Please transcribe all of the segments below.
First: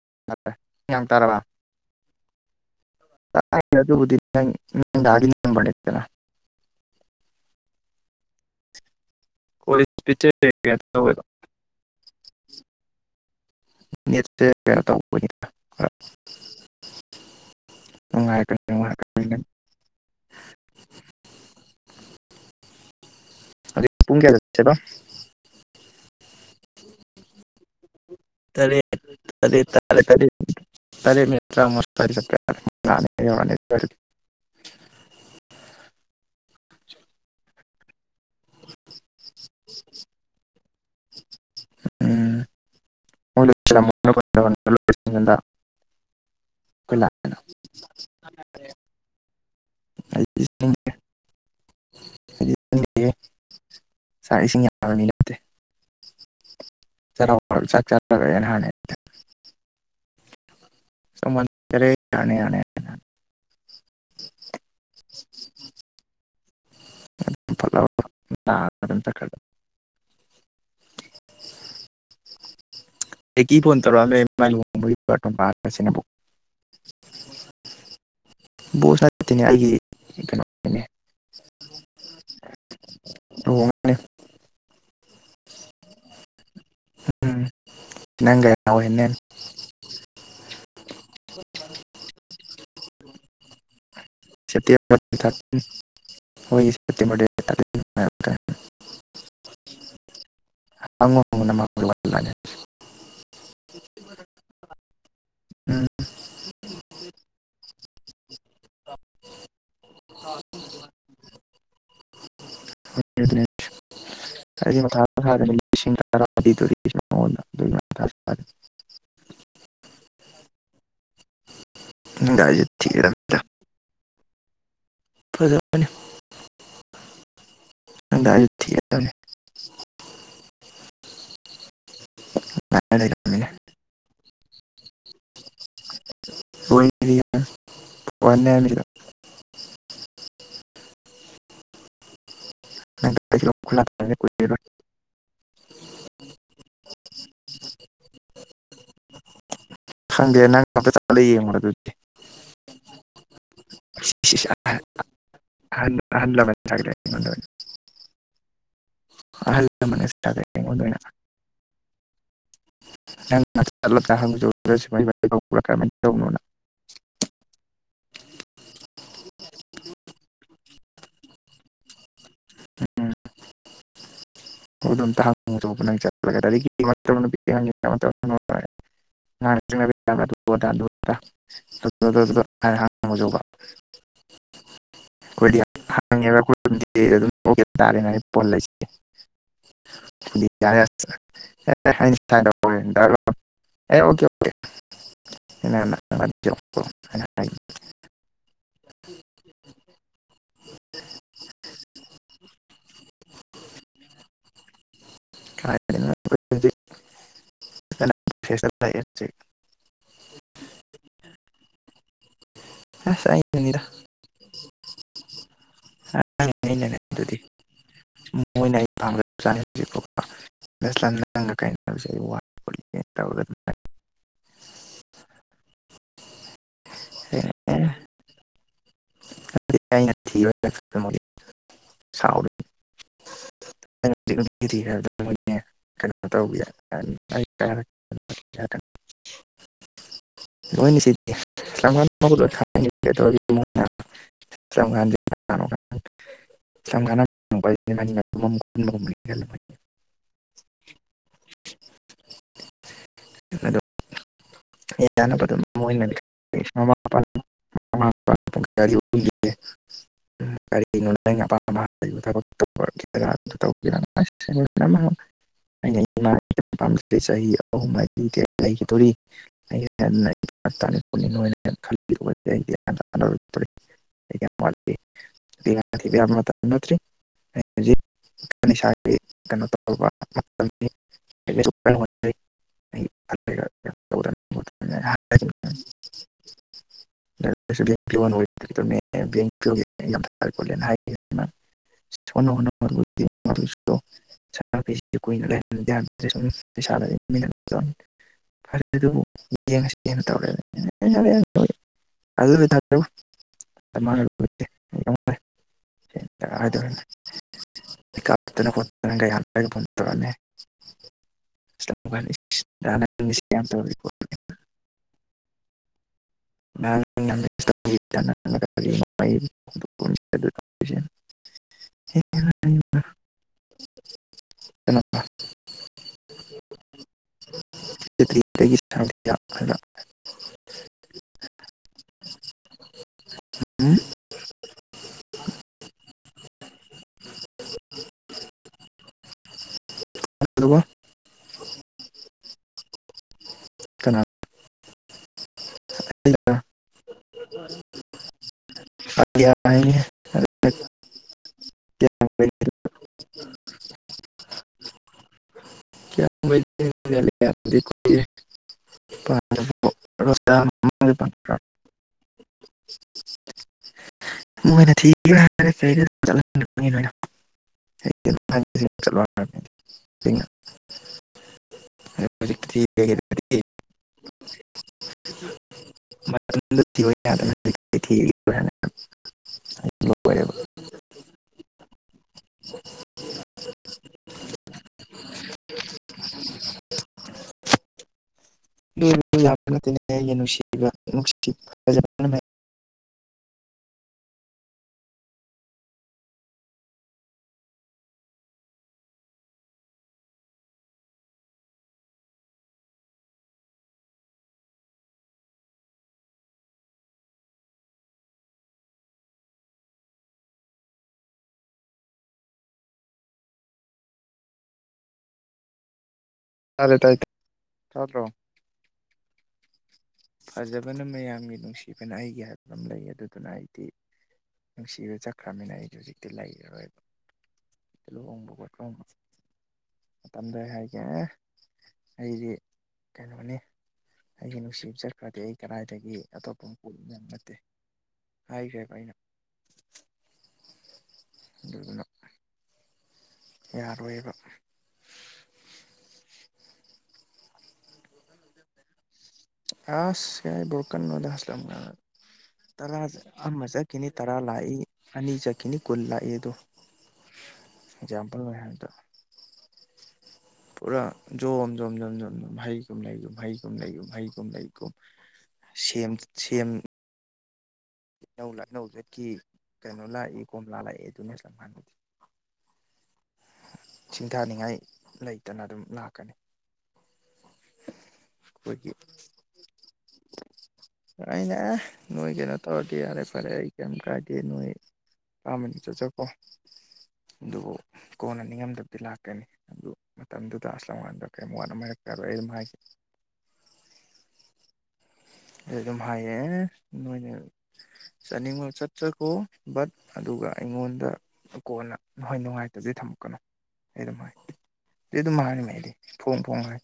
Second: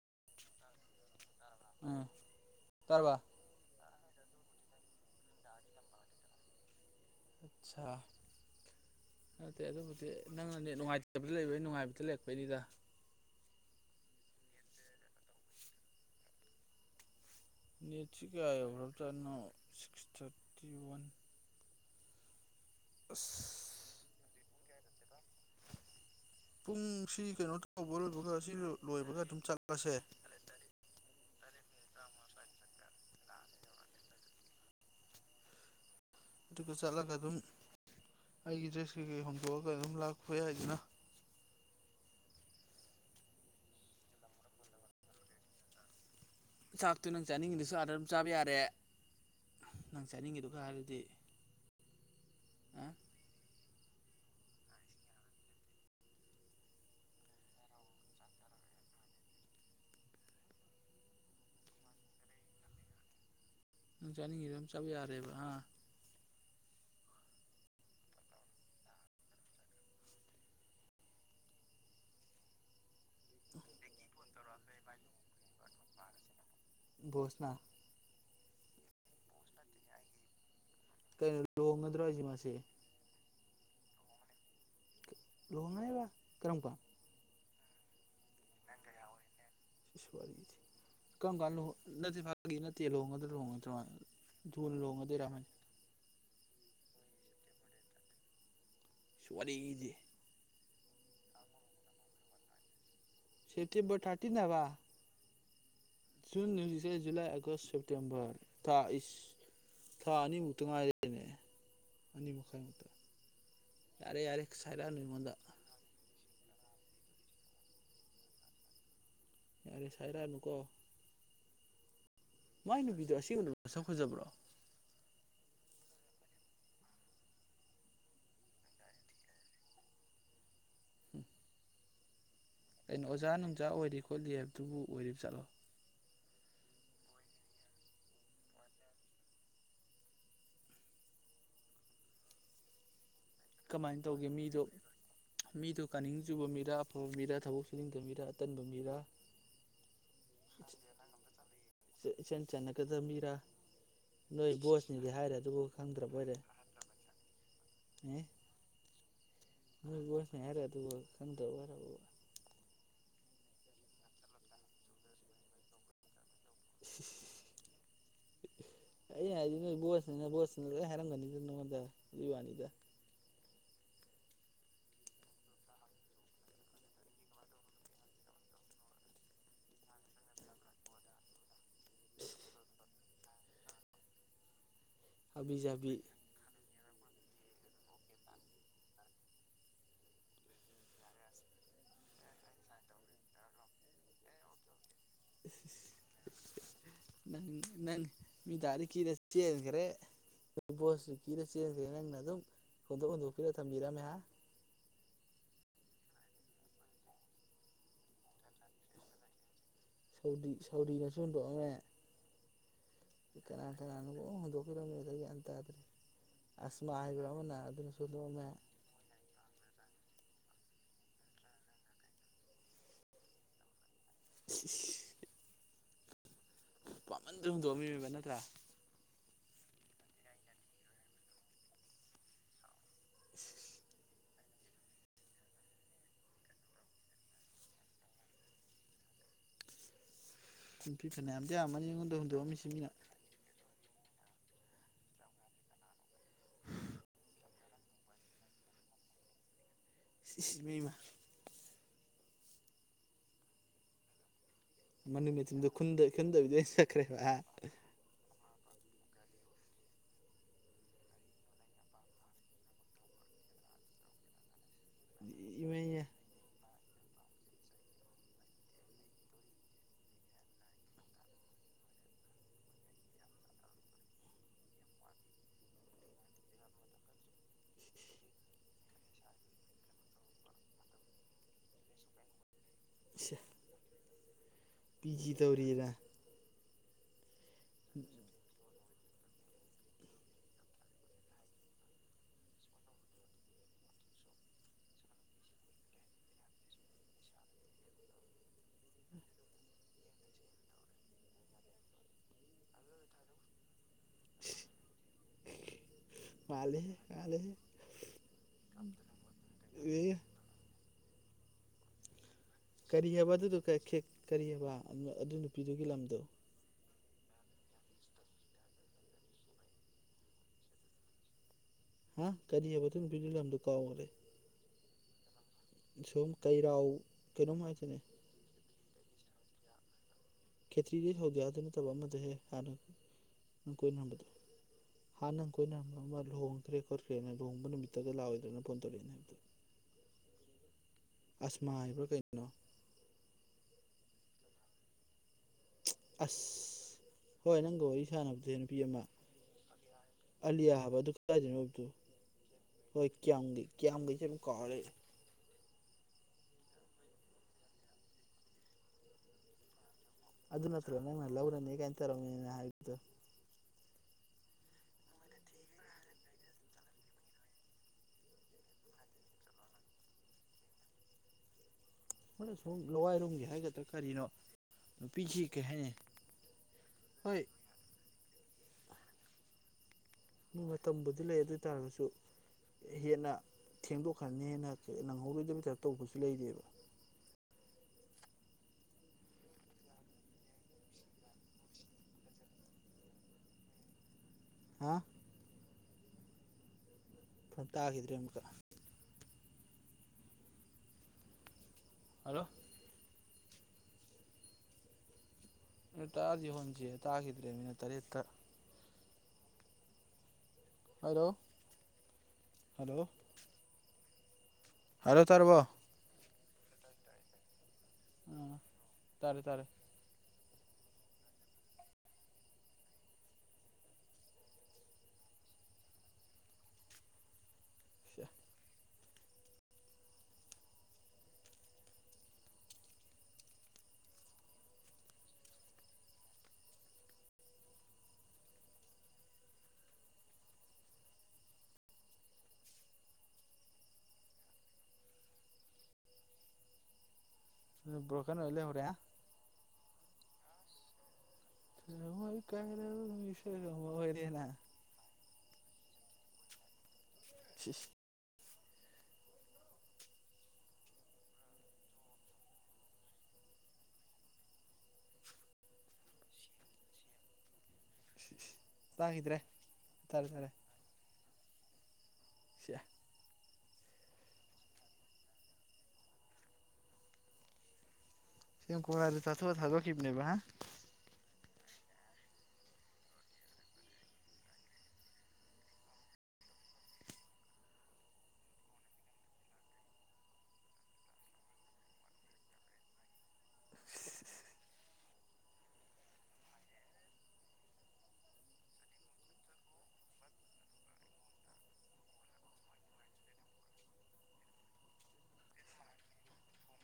ꯇꯔꯂ ꯎꯝ ꯇꯥꯔꯕ ꯅꯪ ꯅꯅꯤꯦꯅ [unintelligible] ꯑꯆꯥ ꯑꯗꯨꯠꯇꯦ ꯀꯣꯂꯦꯖ ꯑꯗꯨꯕꯨꯗꯤ ꯄꯤꯆꯔ ꯅꯪꯅ ꯀꯩꯅꯣ ꯇꯧꯋꯦꯕ ꯅꯨꯡꯉꯥꯏꯇꯕꯗꯤ ꯂꯩꯕ ꯅꯨꯡꯉꯥꯏꯕꯗ ꯂꯩꯔꯛꯄꯩꯅꯤꯗ ꯌꯦ ꯇ ꯅꯦꯠꯁꯤ ꯀꯌꯥ ꯌꯧ꯭ꯔꯕꯗꯅꯣ ꯁꯤꯛꯁ ꯊꯥꯔꯇꯤ ꯋꯥꯟ ꯑ ꯑ ꯄꯨꯡ ꯀꯌꯥ ꯆꯁꯦꯗ ꯄꯨꯡꯁꯤ ꯀꯩꯅꯣ ꯂꯣꯏꯕꯒ ꯁꯤ ꯇꯔꯦ ꯂꯣꯏꯕꯒ ꯑꯗꯨꯝ ꯇꯗꯤ ꯆꯠꯂꯁꯦ ꯇꯔꯦ ꯀꯔꯤ ꯀꯔꯤ [unintelligible] ꯑꯗꯨꯒ ꯆꯠꯂꯒ ꯑꯗꯨꯝ ꯑꯩꯒꯤ ꯗ꯭ꯔꯦꯁ ꯀꯩꯀꯩ ꯍꯣꯡꯗꯣꯛꯑꯒ ꯑꯗꯨꯝ ꯂꯥꯛꯄ ꯌꯥꯏꯗꯅ ꯎꯝ ꯑꯩꯈꯣꯏ ꯆꯥꯛꯇꯨ ꯅꯪ ꯂꯥꯛꯑꯦꯅ ꯆꯥꯅꯤꯡꯉꯤꯗꯨꯁꯨ ꯑꯥꯗꯔ ꯑꯗꯨꯝ ꯆꯥꯕ ꯌꯥꯔꯦ ꯅꯪ ꯑꯩꯗꯤ ꯆꯠꯅꯤꯡꯉꯦꯗꯨꯒ ꯍꯥꯏꯔꯗꯤ ꯑ [unintelligible] ꯆꯥꯛ ꯏꯁꯤꯡ ꯌꯥꯝꯕꯅꯤ ꯅꯠꯇꯦ ꯆꯥꯛ ꯆꯅ ꯍꯥꯟꯅ ꯁꯃꯔꯦ ꯌꯥꯅ ꯌꯥꯅꯦ ꯅꯪ ꯆꯥꯅꯤꯡꯉꯤꯗ ꯑꯗꯨꯝ ꯆꯥꯕ ꯌꯥꯔꯦꯕ ꯑꯥ ꯐꯂ ꯇ ꯀ [unintelligible] ꯐꯣꯟꯠꯇꯔꯣ ꯅꯕꯨ [unintelligible] ꯕꯣꯁꯅ ꯣꯁꯅꯦ ꯑꯩꯒꯤ ꯀꯩꯅ ꯀꯩꯅꯣ ꯂꯣꯡꯒꯗ꯭ꯔꯣꯁꯤ ꯃꯥꯁꯦ ꯔꯅꯦ ꯂꯣꯟꯅꯕ ꯀꯔꯝ ꯀ ꯎꯝ ꯅꯪꯒ ꯌꯥꯎꯋꯦꯅꯦ ꯀꯔꯝ ꯀꯥꯟꯨꯣꯡ ꯅꯠꯇꯦ ꯐ ꯅꯠꯇꯦ ꯂꯍꯣꯡꯒꯗ ꯂꯨꯣꯡꯉꯅ ꯆꯇ ꯊ ꯍ ꯍꯕ ꯇ ꯁ ꯋꯥꯔꯤ ꯏꯗꯤꯦ ꯑꯉ ꯁꯤꯇꯤꯕ ꯇꯥꯇ ꯅꯕ ꯎꯝ ꯖꯨꯟ ꯅꯖꯤꯁ ꯨꯂꯥꯏ ꯑꯒꯁ ꯁꯦꯞꯇꯦꯝꯕꯔ ꯊ ꯊꯥꯅꯤꯃꯨꯛꯇꯉꯥꯏꯔꯦꯅꯦ ꯑꯅꯤꯃꯛ ꯁꯥꯏꯔꯛꯑꯅꯨ ꯑꯩꯉꯣꯟꯗ ꯔ [unintelligible] ꯌꯥꯔ‌ꯦ ꯁꯥꯏꯔ ꯅꯨꯀ‌ꯣ ꯅꯪꯗ ꯑꯩꯁꯨ ꯃꯥꯏ ꯅꯨꯄꯤꯗꯣ ꯊꯤꯒꯗꯕꯅꯤꯗ ꯑꯁ‌ꯦꯡꯝꯕꯗ ꯃꯁꯛ ꯐꯖꯕ꯭ꯔꯣ ꯐꯖꯕꯅꯤ ꯑꯗꯥꯁꯨ ꯊꯤꯒꯗꯕꯅꯤ ꯉꯥꯏ ꯑꯩꯅ ꯑꯣꯖꯥ ꯂꯩꯔꯝꯃꯤꯅꯦ ꯅꯨꯡꯖꯥ ꯑꯣꯏꯔꯤ ꯈꯣꯠꯂꯤ ꯍꯥꯏꯕ ꯑꯗꯨꯕꯨ ꯑꯣꯏꯔꯤꯕ ꯖꯠꯂꯣ [unintelligible] ꯎꯝ [unintelligible] ꯀꯃꯥꯏꯅ ꯇꯧꯒꯦ ꯃꯤꯗꯣ ꯃꯤꯗꯣ ꯀꯥꯅꯤꯡ ꯆꯨꯕ ꯃꯤꯔ ꯑꯐꯕ ꯃꯤꯔꯥ ꯊꯕꯛ ꯁꯨꯅꯤꯡꯗꯕ ꯃꯤꯔ ꯑꯇꯟꯕ ꯃꯤꯔꯥ ꯈꯪꯗꯦ ꯅꯪ ꯑꯃꯇ ꯆꯠꯂꯤ ꯌꯦꯡꯉꯨꯔ‌ꯣ ꯑꯗꯨꯗꯤ ꯏꯆꯟ ꯆꯟꯅꯒꯗꯕ ꯃꯤꯔꯥ ꯅꯣꯏ ꯕꯣꯁꯅꯤꯗꯤ ꯍꯥꯏꯔꯦ ꯑꯗꯨꯕꯨ ꯈꯪꯗ꯭ꯔꯕ ꯑꯣꯏꯔꯦ [unintelligible] [unintelligible] ꯑꯍꯜ ꯂꯃꯟꯅ ꯅ‌ꯣꯏ ꯁꯥꯒꯠꯂꯦ ꯕ‌ꯣꯁꯅꯤ ꯍꯥꯏꯔꯒ ꯑꯩꯉꯣꯟꯗ ꯑꯣꯏꯅ ꯑꯗꯨꯕꯥꯎ ꯈꯪꯗꯥꯕ ꯇꯅꯣ [unintelligible] ꯑꯩꯅ ꯍꯥꯏꯗꯤ ꯅꯣꯏ ꯕꯣꯁꯅꯤꯅ ꯕꯣꯁꯅꯤ ꯂꯣꯏ ꯍꯥꯏꯔꯝꯒꯅꯤꯗ ꯅꯉꯣꯟꯗ ꯍꯪꯕꯩ ꯋꯥꯅꯤꯗ ꯎꯝ ꯑꯝꯇ ꯍꯪꯉꯧꯕ ꯅꯪꯉꯨꯧꯕ [unintelligible] ꯍꯥꯕꯤ ꯖꯥꯕꯤ [unintelligible] [unintelligible] [unintelligible] ꯍꯥꯏꯅ ꯅꯪ ꯍꯥꯏꯅ ꯅꯪ ꯃꯤ ꯇꯔꯗꯤ ꯀꯤꯔ ꯆꯦꯟꯈ꯭ꯔꯦ ꯕꯣꯁ ꯀꯤꯔ ꯆꯦꯟꯈ꯭ꯔꯦ ꯅꯪꯅ ꯑꯗꯨꯝ ꯍꯨꯟꯗ‌ꯣꯛ ꯍꯨꯟꯗ‌ꯣꯛ ꯄꯤꯔ ꯊꯝꯕꯤꯔꯃꯦ ꯀ [unintelligible] ꯁꯥꯎꯗꯤ ꯁꯥꯎꯗꯤꯅꯁꯨ ꯍꯨꯟꯗꯣꯛ ꯑꯝꯃꯦ ꯑꯁ ꯀꯅꯥ ꯑꯩꯅꯅꯤ ꯀꯅꯥꯅ‌ꯣ ꯄꯨꯡꯍꯨꯟ ꯍꯨꯟꯗ‌ꯣꯛꯄꯤꯔꯝꯃ‌ꯦꯗ ꯃꯤ ꯃꯌꯥꯝ ꯑꯃꯥ ꯑꯩ ꯑꯁꯃ ꯂꯩꯅ ꯍꯥꯏꯕꯔ ꯑꯗꯨꯗꯤ ꯑꯃ ꯅꯥꯏ ꯑꯗꯨꯗꯅꯁꯨ ꯃꯣꯏꯅ ꯑꯩ [unintelligible] ꯁꯤꯁ ꯄꯥꯃꯟꯗ ꯑꯗꯨꯃꯥꯏꯅ ꯍꯨꯟꯗꯣꯛꯑꯝꯃꯤꯕ ꯅꯠꯇ꯭ꯔꯥ [unintelligible] ꯁꯤꯁ [unintelligible] ꯅꯨꯄꯤ ꯐꯅꯌꯥꯝꯗꯤ ꯌꯥꯝꯃꯅꯤ ꯑꯩꯉꯣꯟꯗ ꯍꯨꯟꯗꯣꯛꯑꯝꯃꯤꯁꯤ ꯃꯤꯅ [unintelligible] [unintelligible] ꯁꯤꯁ ꯃꯤ ꯑꯃꯥ ꯑꯗꯣ [unintelligible] ꯌꯥꯅꯕ ꯑꯗꯨꯝ ꯃꯣꯏꯅ [unintelligible] ꯃꯃꯥ ꯃꯄꯥ ꯆꯈ꯭ꯔꯦꯕ ꯍꯥ [unintelligible] [unintelligible] ꯏꯃꯩꯅ ꯆꯍꯤ ꯑꯍꯨꯝ ꯂꯩꯈꯤꯗꯣꯔꯤ ꯑꯩ ꯇꯅꯤꯄꯅꯤ ꯈꯗꯤ ꯔꯤ ꯎꯔ ꯄꯤ ꯖꯤ ꯇꯧꯔꯤꯗ ꯑ ꯑꯣꯏ ꯕꯦꯡ ꯊ ꯈꯣꯂꯦꯅ ꯍꯥꯏꯈꯤꯅ ꯁ ꯍꯣ ꯀꯨꯏꯅ ꯂꯩꯟ ꯁꯨꯝ ꯄꯩꯁꯥ ꯐꯦ ꯑꯗꯨꯕꯨ ꯌꯦꯡꯉ ꯇꯧꯔꯦ ꯑ ꯊ ꯃꯥꯜꯂꯦꯍꯦ ꯃꯥꯜꯂꯦꯍꯦ ꯑꯦ ꯅꯅꯒꯟꯔꯅꯦ ꯁꯅꯤ ꯀꯔꯤ ꯍꯥꯏꯕ ꯑꯗꯨꯗ ꯀꯔꯤ ꯍꯥꯏꯕ ꯑꯗꯨ ꯅꯨꯄꯤꯗꯨꯒꯤ ꯂꯝꯗꯣ ꯑꯗꯨꯒ ꯍꯥ ꯀꯔꯤ ꯍꯥꯏꯕ ꯑꯗꯨ ꯄꯗꯤ ꯂꯝꯗꯣ ꯀꯥꯎꯈꯔꯦ ꯁꯨꯝ ꯀꯩꯔꯥꯎ ꯀꯩꯅꯣꯝ ꯍꯥꯏꯁꯤꯅꯦ ꯁꯥꯕꯤ ꯈꯦꯇ꯭ꯔꯤꯗꯩ ꯍꯧꯗꯗꯤ ꯌꯥꯗ ꯅꯠꯇꯕ ꯑꯃ [unintelligible] ꯂꯣꯡꯗꯦ ꯂꯨꯍꯕ ꯅꯨꯃꯤꯠꯇꯗ ꯂꯥꯛꯑꯣꯗ꯭ꯔꯅ ꯐꯣꯟ ꯇꯧꯔꯛꯏꯅꯦ ꯍꯥꯏꯕ ꯑꯁꯃꯥ ꯍꯥꯏꯕ꯭ꯔꯥ ꯀꯩꯅꯣ ꯀꯅꯥ ꯑꯁ ꯍꯣꯏ ꯅꯪꯒ ꯋꯥꯔꯤ ꯁꯥꯟꯅꯕꯗꯦ ꯑꯦ ꯍꯥꯏꯕ ꯑꯗꯨ [inaudible] ꯍꯣꯏ ꯀ ꯀꯌꯥꯁ ꯀ ꯀ [unintelligible] ꯑꯗꯨ ꯅꯠꯇ꯭ꯔꯣ ꯅꯪꯅ ꯂꯧꯔꯅꯤ ꯀꯥꯏꯅ ꯇꯧꯔꯝꯅꯤꯅ ꯍꯥꯏꯕꯗꯣ ꯃꯅ ꯊꯤ ꯍꯥꯏ ꯍꯣꯏ ꯁꯨꯝ ꯂꯋꯥꯏꯔꯣꯝꯒꯤ ꯊꯤꯕꯒꯤꯗꯤ ꯍꯥꯏꯒꯗ꯭ꯔꯥ ꯀꯔꯤꯅꯣ ꯅꯨꯄꯤꯁꯤ ꯀꯩ ꯍꯥꯏꯅꯤ ꯍꯣꯏ ꯍ ꯍ ꯊ ꯃꯥꯇꯝꯕꯨꯗꯤ ꯂꯩ ꯑꯗꯨꯑꯣꯏ ꯇꯥꯔꯒꯁꯨ ꯍꯦꯟꯅ ꯊꯦꯡꯗꯣꯛꯈ꯭ꯔꯅꯤ ꯍꯦꯟꯅ ꯅꯪꯍꯧꯔꯣꯏꯗꯕꯊ ꯇꯧꯕꯁꯨ ꯂꯩꯔꯦꯕ ꯌꯥꯝ ꯅꯨꯡꯁꯤ ꯅꯨꯡꯁꯤ ꯍꯥ ꯈꫭꯟ ꯇꯥꯈꯤꯗ꯭ꯔꯦ ꯑꯃꯨꯛꯀꯛ ꯍꯂꯣ ꯇꯥꯔꯁꯤ ꯍꯣꯟꯁꯤ ꯇꯥꯈꯤꯗ꯭ꯔꯦ ꯃꯤꯅ ꯇꯔꯦꯠꯠꯇ ꯍꯂꯣ ꯍꯂꯣ ꯍꯜꯂꯣ ꯇꯥꯔꯔꯕꯣ ꯇꯔꯦ ꯇꯥꯔꯦ ꯎꯝ ꯇꯔꯦ ꯇꯔꯦ ꯐꯖꯕꯅ ꯃꯌꯥꯝꯒꯤ ꯅꯨꯡꯁꯤꯕꯅ ꯑꯩꯒꯤ ꯍꯥꯏꯕꯗꯨ ꯑꯃ ꯂꯩ ꯑꯗꯨꯗꯨꯅ ꯑꯩꯗꯤ ꯅꯨꯡꯁꯤꯕ ꯆꯠꯈ꯭ꯔꯕꯅꯤꯅ ꯑꯩꯗꯤ ꯍꯧꯖꯤꯛꯇꯤ ꯂꯩꯔꯔꯣꯏꯕ ꯂꯨꯍꫭꯡꯕ ꯑꯈꫭꯏ ꯀꯥꯎꯅꯨ ꯇꯝꯗꯩ ꯍꯥꯏꯒꯦ ꯑꯩꯗꯤ ꯀꯩꯅꯣꯅꯤ ꯑꯩꯒꯤ ꯅꯨꯡꯁꯤꯕ ꯆꯠꯈ꯭ꯔꯗꯤ ꯑꯩ ꯀꯗꯥꯏꯗꯒꯤ ꯑꯇꯣꯞꯄ ꯑꯃꯄꯕ ꯌꯥꯝ ꯅꯠꯇꯦ ꯍꯥꯏꯈ꯭ꯔꯦꯕ ꯑꯩꯅ ꯑꯗꯨꯅ ꯌꯥꯔꯣꯏꯕ [unintelligible] ꯑꯩ ꯂꯩꯍꯧꯔꯦ ꯑꯁ ꯀꯔꯥꯏ ꯕꯔꯣꯀꯟ ꯅꯣꯗ ꯍꯣꯏ ꯀꯥꯏꯔꯕ ꯃꯤꯁꯛ ꯑꯃ ꯆꯠꯈꯤꯅꯤ ꯇꯔꯥ ꯑꯣꯏꯔꯦꯅ ꯂꯥꯛꯏ ꯑꯅꯤ ꯆ ꯀꯨꯟ ꯂꯥꯛꯑꯗꯣ ꯁꯤ ꯃꯣꯏꯅ ꯍꯥꯏꯕꯗꯨ ꯇꯧ ꯄꯨꯔꯥ ꯖꯣꯝ ꯖꯣꯝ ꯖꯣꯝ ꯖꯣꯝ ꯖꯣꯝ ꯍꯩꯒꯨꯝ ꯂꯩꯒꯨꯝ ꯍꯩꯒꯨꯝ ꯂꯩꯒꯨꯝ ꯍꯩꯒꯨꯝ ꯂꯩꯒꯨꯝ ꯁꯦꯝ ꯁꯦꯝ ꯍꯩꯅꯧ ꯂꯥꯛꯅꯧ ꯆꯠꯈꯤ ꯇꯥꯈꯤꯗ꯭ꯔꯦ ꯀꯩꯅꯣ ꯇꯥꯔꯦ ꯂꯥꯛꯏ ꯀꯣꯝꯂꯥ ꯂꯥꯛꯑꯦ ꯑꯗꯨꯅꯁ ꯃꯥꯥꯟ ꯁꯦ ꯁꯤꯡꯊꯥꯅꯤꯡꯉꯥꯏ ꯂꯩꯇꯅ ꯑꯗꯨꯝ ꯂꯥꯛꯀꯅꯤ ꯁꯦꯝ ꯑꯩꯈꯣꯏꯒꯤ ꯀꯣꯝꯂꯥꯗꯨ ꯆꯥꯊꯣꯛꯑ ꯊꯥꯗꯣꯛꯈꯤꯕꯅꯦꯕ ꯀꯥꯏꯅ ꯅꯣꯏꯒꯤꯅꯠꯇꯧ ꯇꯧꯗꯤ ꯌꯥꯔꯦ ꯐꯔꯦ ꯑꯩ ꯀꯔꯤꯝ ꯀꯥꯏꯗꯦ ꯅꯣꯏ ꯑꯄꯥꯝꯕꯅꯤ ꯆꯠꯆꯀꯣ ꯑꯗꯨꯕꯨ ꯀꯣꯟꯅ ꯅꯤꯡꯉꯝꯗꯕꯗꯤ ꯂꯥꯛꯀꯅꯤ ꯑꯗꯨ ꯃꯇꯝꯗꯨꯗ ꯑꯁꯉꯥꯟꯗ ꯀꯔꯤꯝ ꯋꯥꯠꯅ ꯍꯥꯏꯔꯛꯀꯔꯣꯏ ꯑꯩ ꯃꯥꯒꯤ ꯑꯩ ꯑꯗꯨꯝ ꯍꯥꯏꯌꯦ ꯅꯣꯏꯅ ꯆꯠꯅꯤꯡꯕ ꯆꯠꯆꯈꯣ ꯕꯠ ꯑꯗꯨꯒ ꯑꯩꯉꯣꯟꯗ ꯀꯣꯟꯅ ꯅꯣꯏ ꯅꯨꯡꯉꯥꯏꯇꯕꯗꯤ ꯊꯝꯃꯛꯀꯅꯨ ꯑꯩ ꯑꯗꯨꯝ ꯍꯥꯏ ꯑꯗꯨ ꯑꯗꯨꯝ ꯍꯥꯏꯔꯝꯃꯦ ꯑꯩꯗꯤ ꯐꯣꯡ ꯐꯣꯡ ꯍꯥꯏ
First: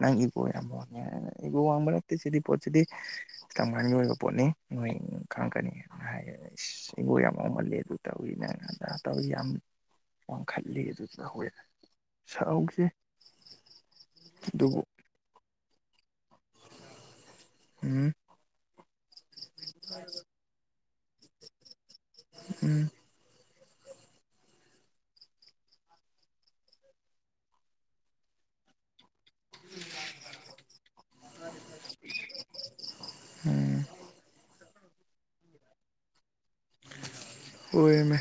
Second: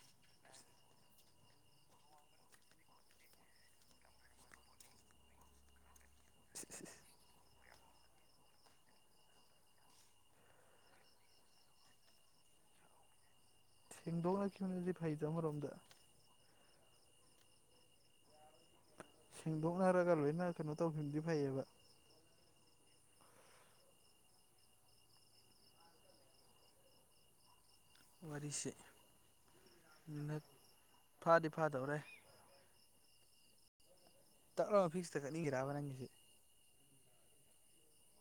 ꯅꯪ ꯏꯒꯣ ꯌꯥꯝꯋꯥꯡꯉꯦ ꯍꯥꯏꯔꯒ ꯏꯒꯣ ꯋꯥꯡꯕ ꯅꯠꯇꯦ ꯁꯤꯒꯤ ꯄꯣꯠꯁꯤꯗꯤ ꯇꯉꯟꯒꯤ ꯑꯣꯏꯕ ꯄꯣꯠꯅꯤ ꯅꯣꯏ ꯈꯪꯉꯛꯀꯅꯤ ꯍꯥꯏꯅ ꯍꯥꯏꯌꯦ ꯏꯒꯣ ꯌꯥꯝ ꯋꯥꯡꯃꯜꯂꯦ ꯑꯗꯨ ꯇꯧꯏꯤ ꯅꯪ ꯇꯧꯏ ꯌꯥꯝ ꯋꯥꯡꯈꯠꯂꯤ ꯑꯗꯨ ꯇꯧꯋꯦ ꯁꯥꯎꯈꯤꯁꯦ ꯁꯦꯡꯗꯣꯛꯅꯈꯤꯕꯅꯗꯤ ꯐꯩ ꯑꯃꯔꯣꯝꯗ ꯎꯝ ꯁꯦꯡꯗꯣꯛꯅꯔꯒ ꯂꯣꯏꯅ ꯀꯩꯅꯣ ꯇꯧꯈꯤꯕꯗꯤ ꯐꯩꯌꯦꯕ ꯎꯝ ꯋꯥꯔꯤꯁꯦ ꯐꯥꯗꯤ ꯐꯥꯗꯧꯔꯦ ꯎꯝ ꯇꯛꯂꯥꯎꯅ ꯐꯤꯛꯁꯇ ꯆꯠꯅꯤꯡꯉꯤꯔꯕ ꯅꯪꯒꯤꯁꯦ ꯑꯣꯏꯃꯦ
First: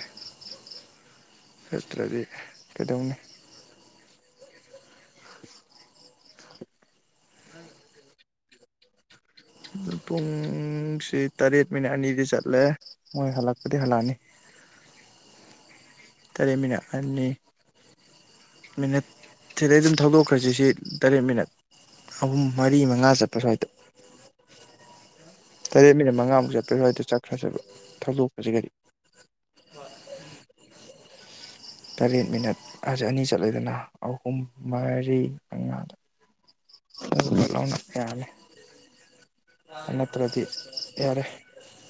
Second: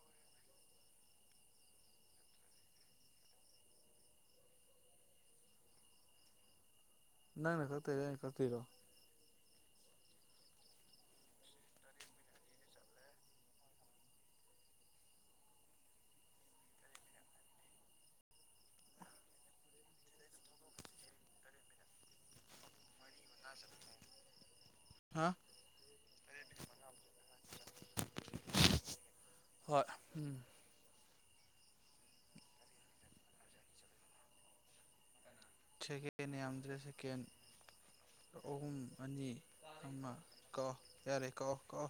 ꯐꯠꯇ꯭ꯔꯗꯤ ꯀꯩꯗꯧꯅꯤ ꯅꯪꯅ ꯀꯛꯇꯣꯏꯔ ꯑꯩꯅ ꯀꯛꯇꯣꯏꯔꯣ ꯄꯨꯡꯁꯤ ꯇꯔꯦꯠ ꯃꯤꯅꯠ ꯑꯅꯤꯗꯤ ꯆꯠꯂꯦ ꯃꯣꯏ ꯍꯜꯂꯛꯄꯗꯤ ꯍꯜꯂꯛꯑꯅꯤ ꯇꯔꯦꯠ ꯃꯤꯅꯠ ꯑꯅꯤ ꯃꯤꯅꯠ ꯁꯤꯗꯩ ꯑꯗꯨꯝ ꯊꯧꯗꯣꯛꯈ꯭ꯔꯁꯤ ꯁꯤ ꯇꯔꯦꯠ ꯃꯤꯅꯠ ꯑꯍꯨꯝ ꯃꯔꯤ ꯃꯉꯥ ꯆꯠꯄ ꯁ꯭ꯋꯥꯏꯗꯣ ꯍꯥ ꯇꯔꯦꯠ ꯃꯤꯅꯤꯠ ꯃꯉꯥꯃꯨꯛ ꯆꯠꯄ ꯁꯨꯋꯥꯏꯗ ꯆꯠꯈ꯭ꯔꯁꯦꯕ ꯊꯧꯗꯣꯛꯈ꯭ꯔꯁꯤ ꯒꯥꯔꯤ ꯍꯣꯏ ꯎꯝ ꯇꯔꯦꯠ ꯃꯤꯅꯠ ꯑꯁꯤ ꯑꯅꯤ ꯆꯠꯂꯡꯂꯦꯗꯅ ꯑꯍꯨꯝ ꯃꯔꯤ ꯃꯉꯥꯗ ꯁꯦꯀꯦꯟ ꯌꯥꯝ ꯗꯦ ꯁꯦꯀꯦꯟ ꯐꯠ ꯂꯥꯎꯅ ꯌꯥꯔꯅꯤ ꯑꯍꯨꯝ ꯑꯅꯤ ꯑꯃ ꯅꯠꯇ꯭ꯔꯗꯤ ꯀꯛꯑꯣ ꯌꯥꯔꯦ ꯀꯛꯑꯣ ꯀꯛꯑꯣ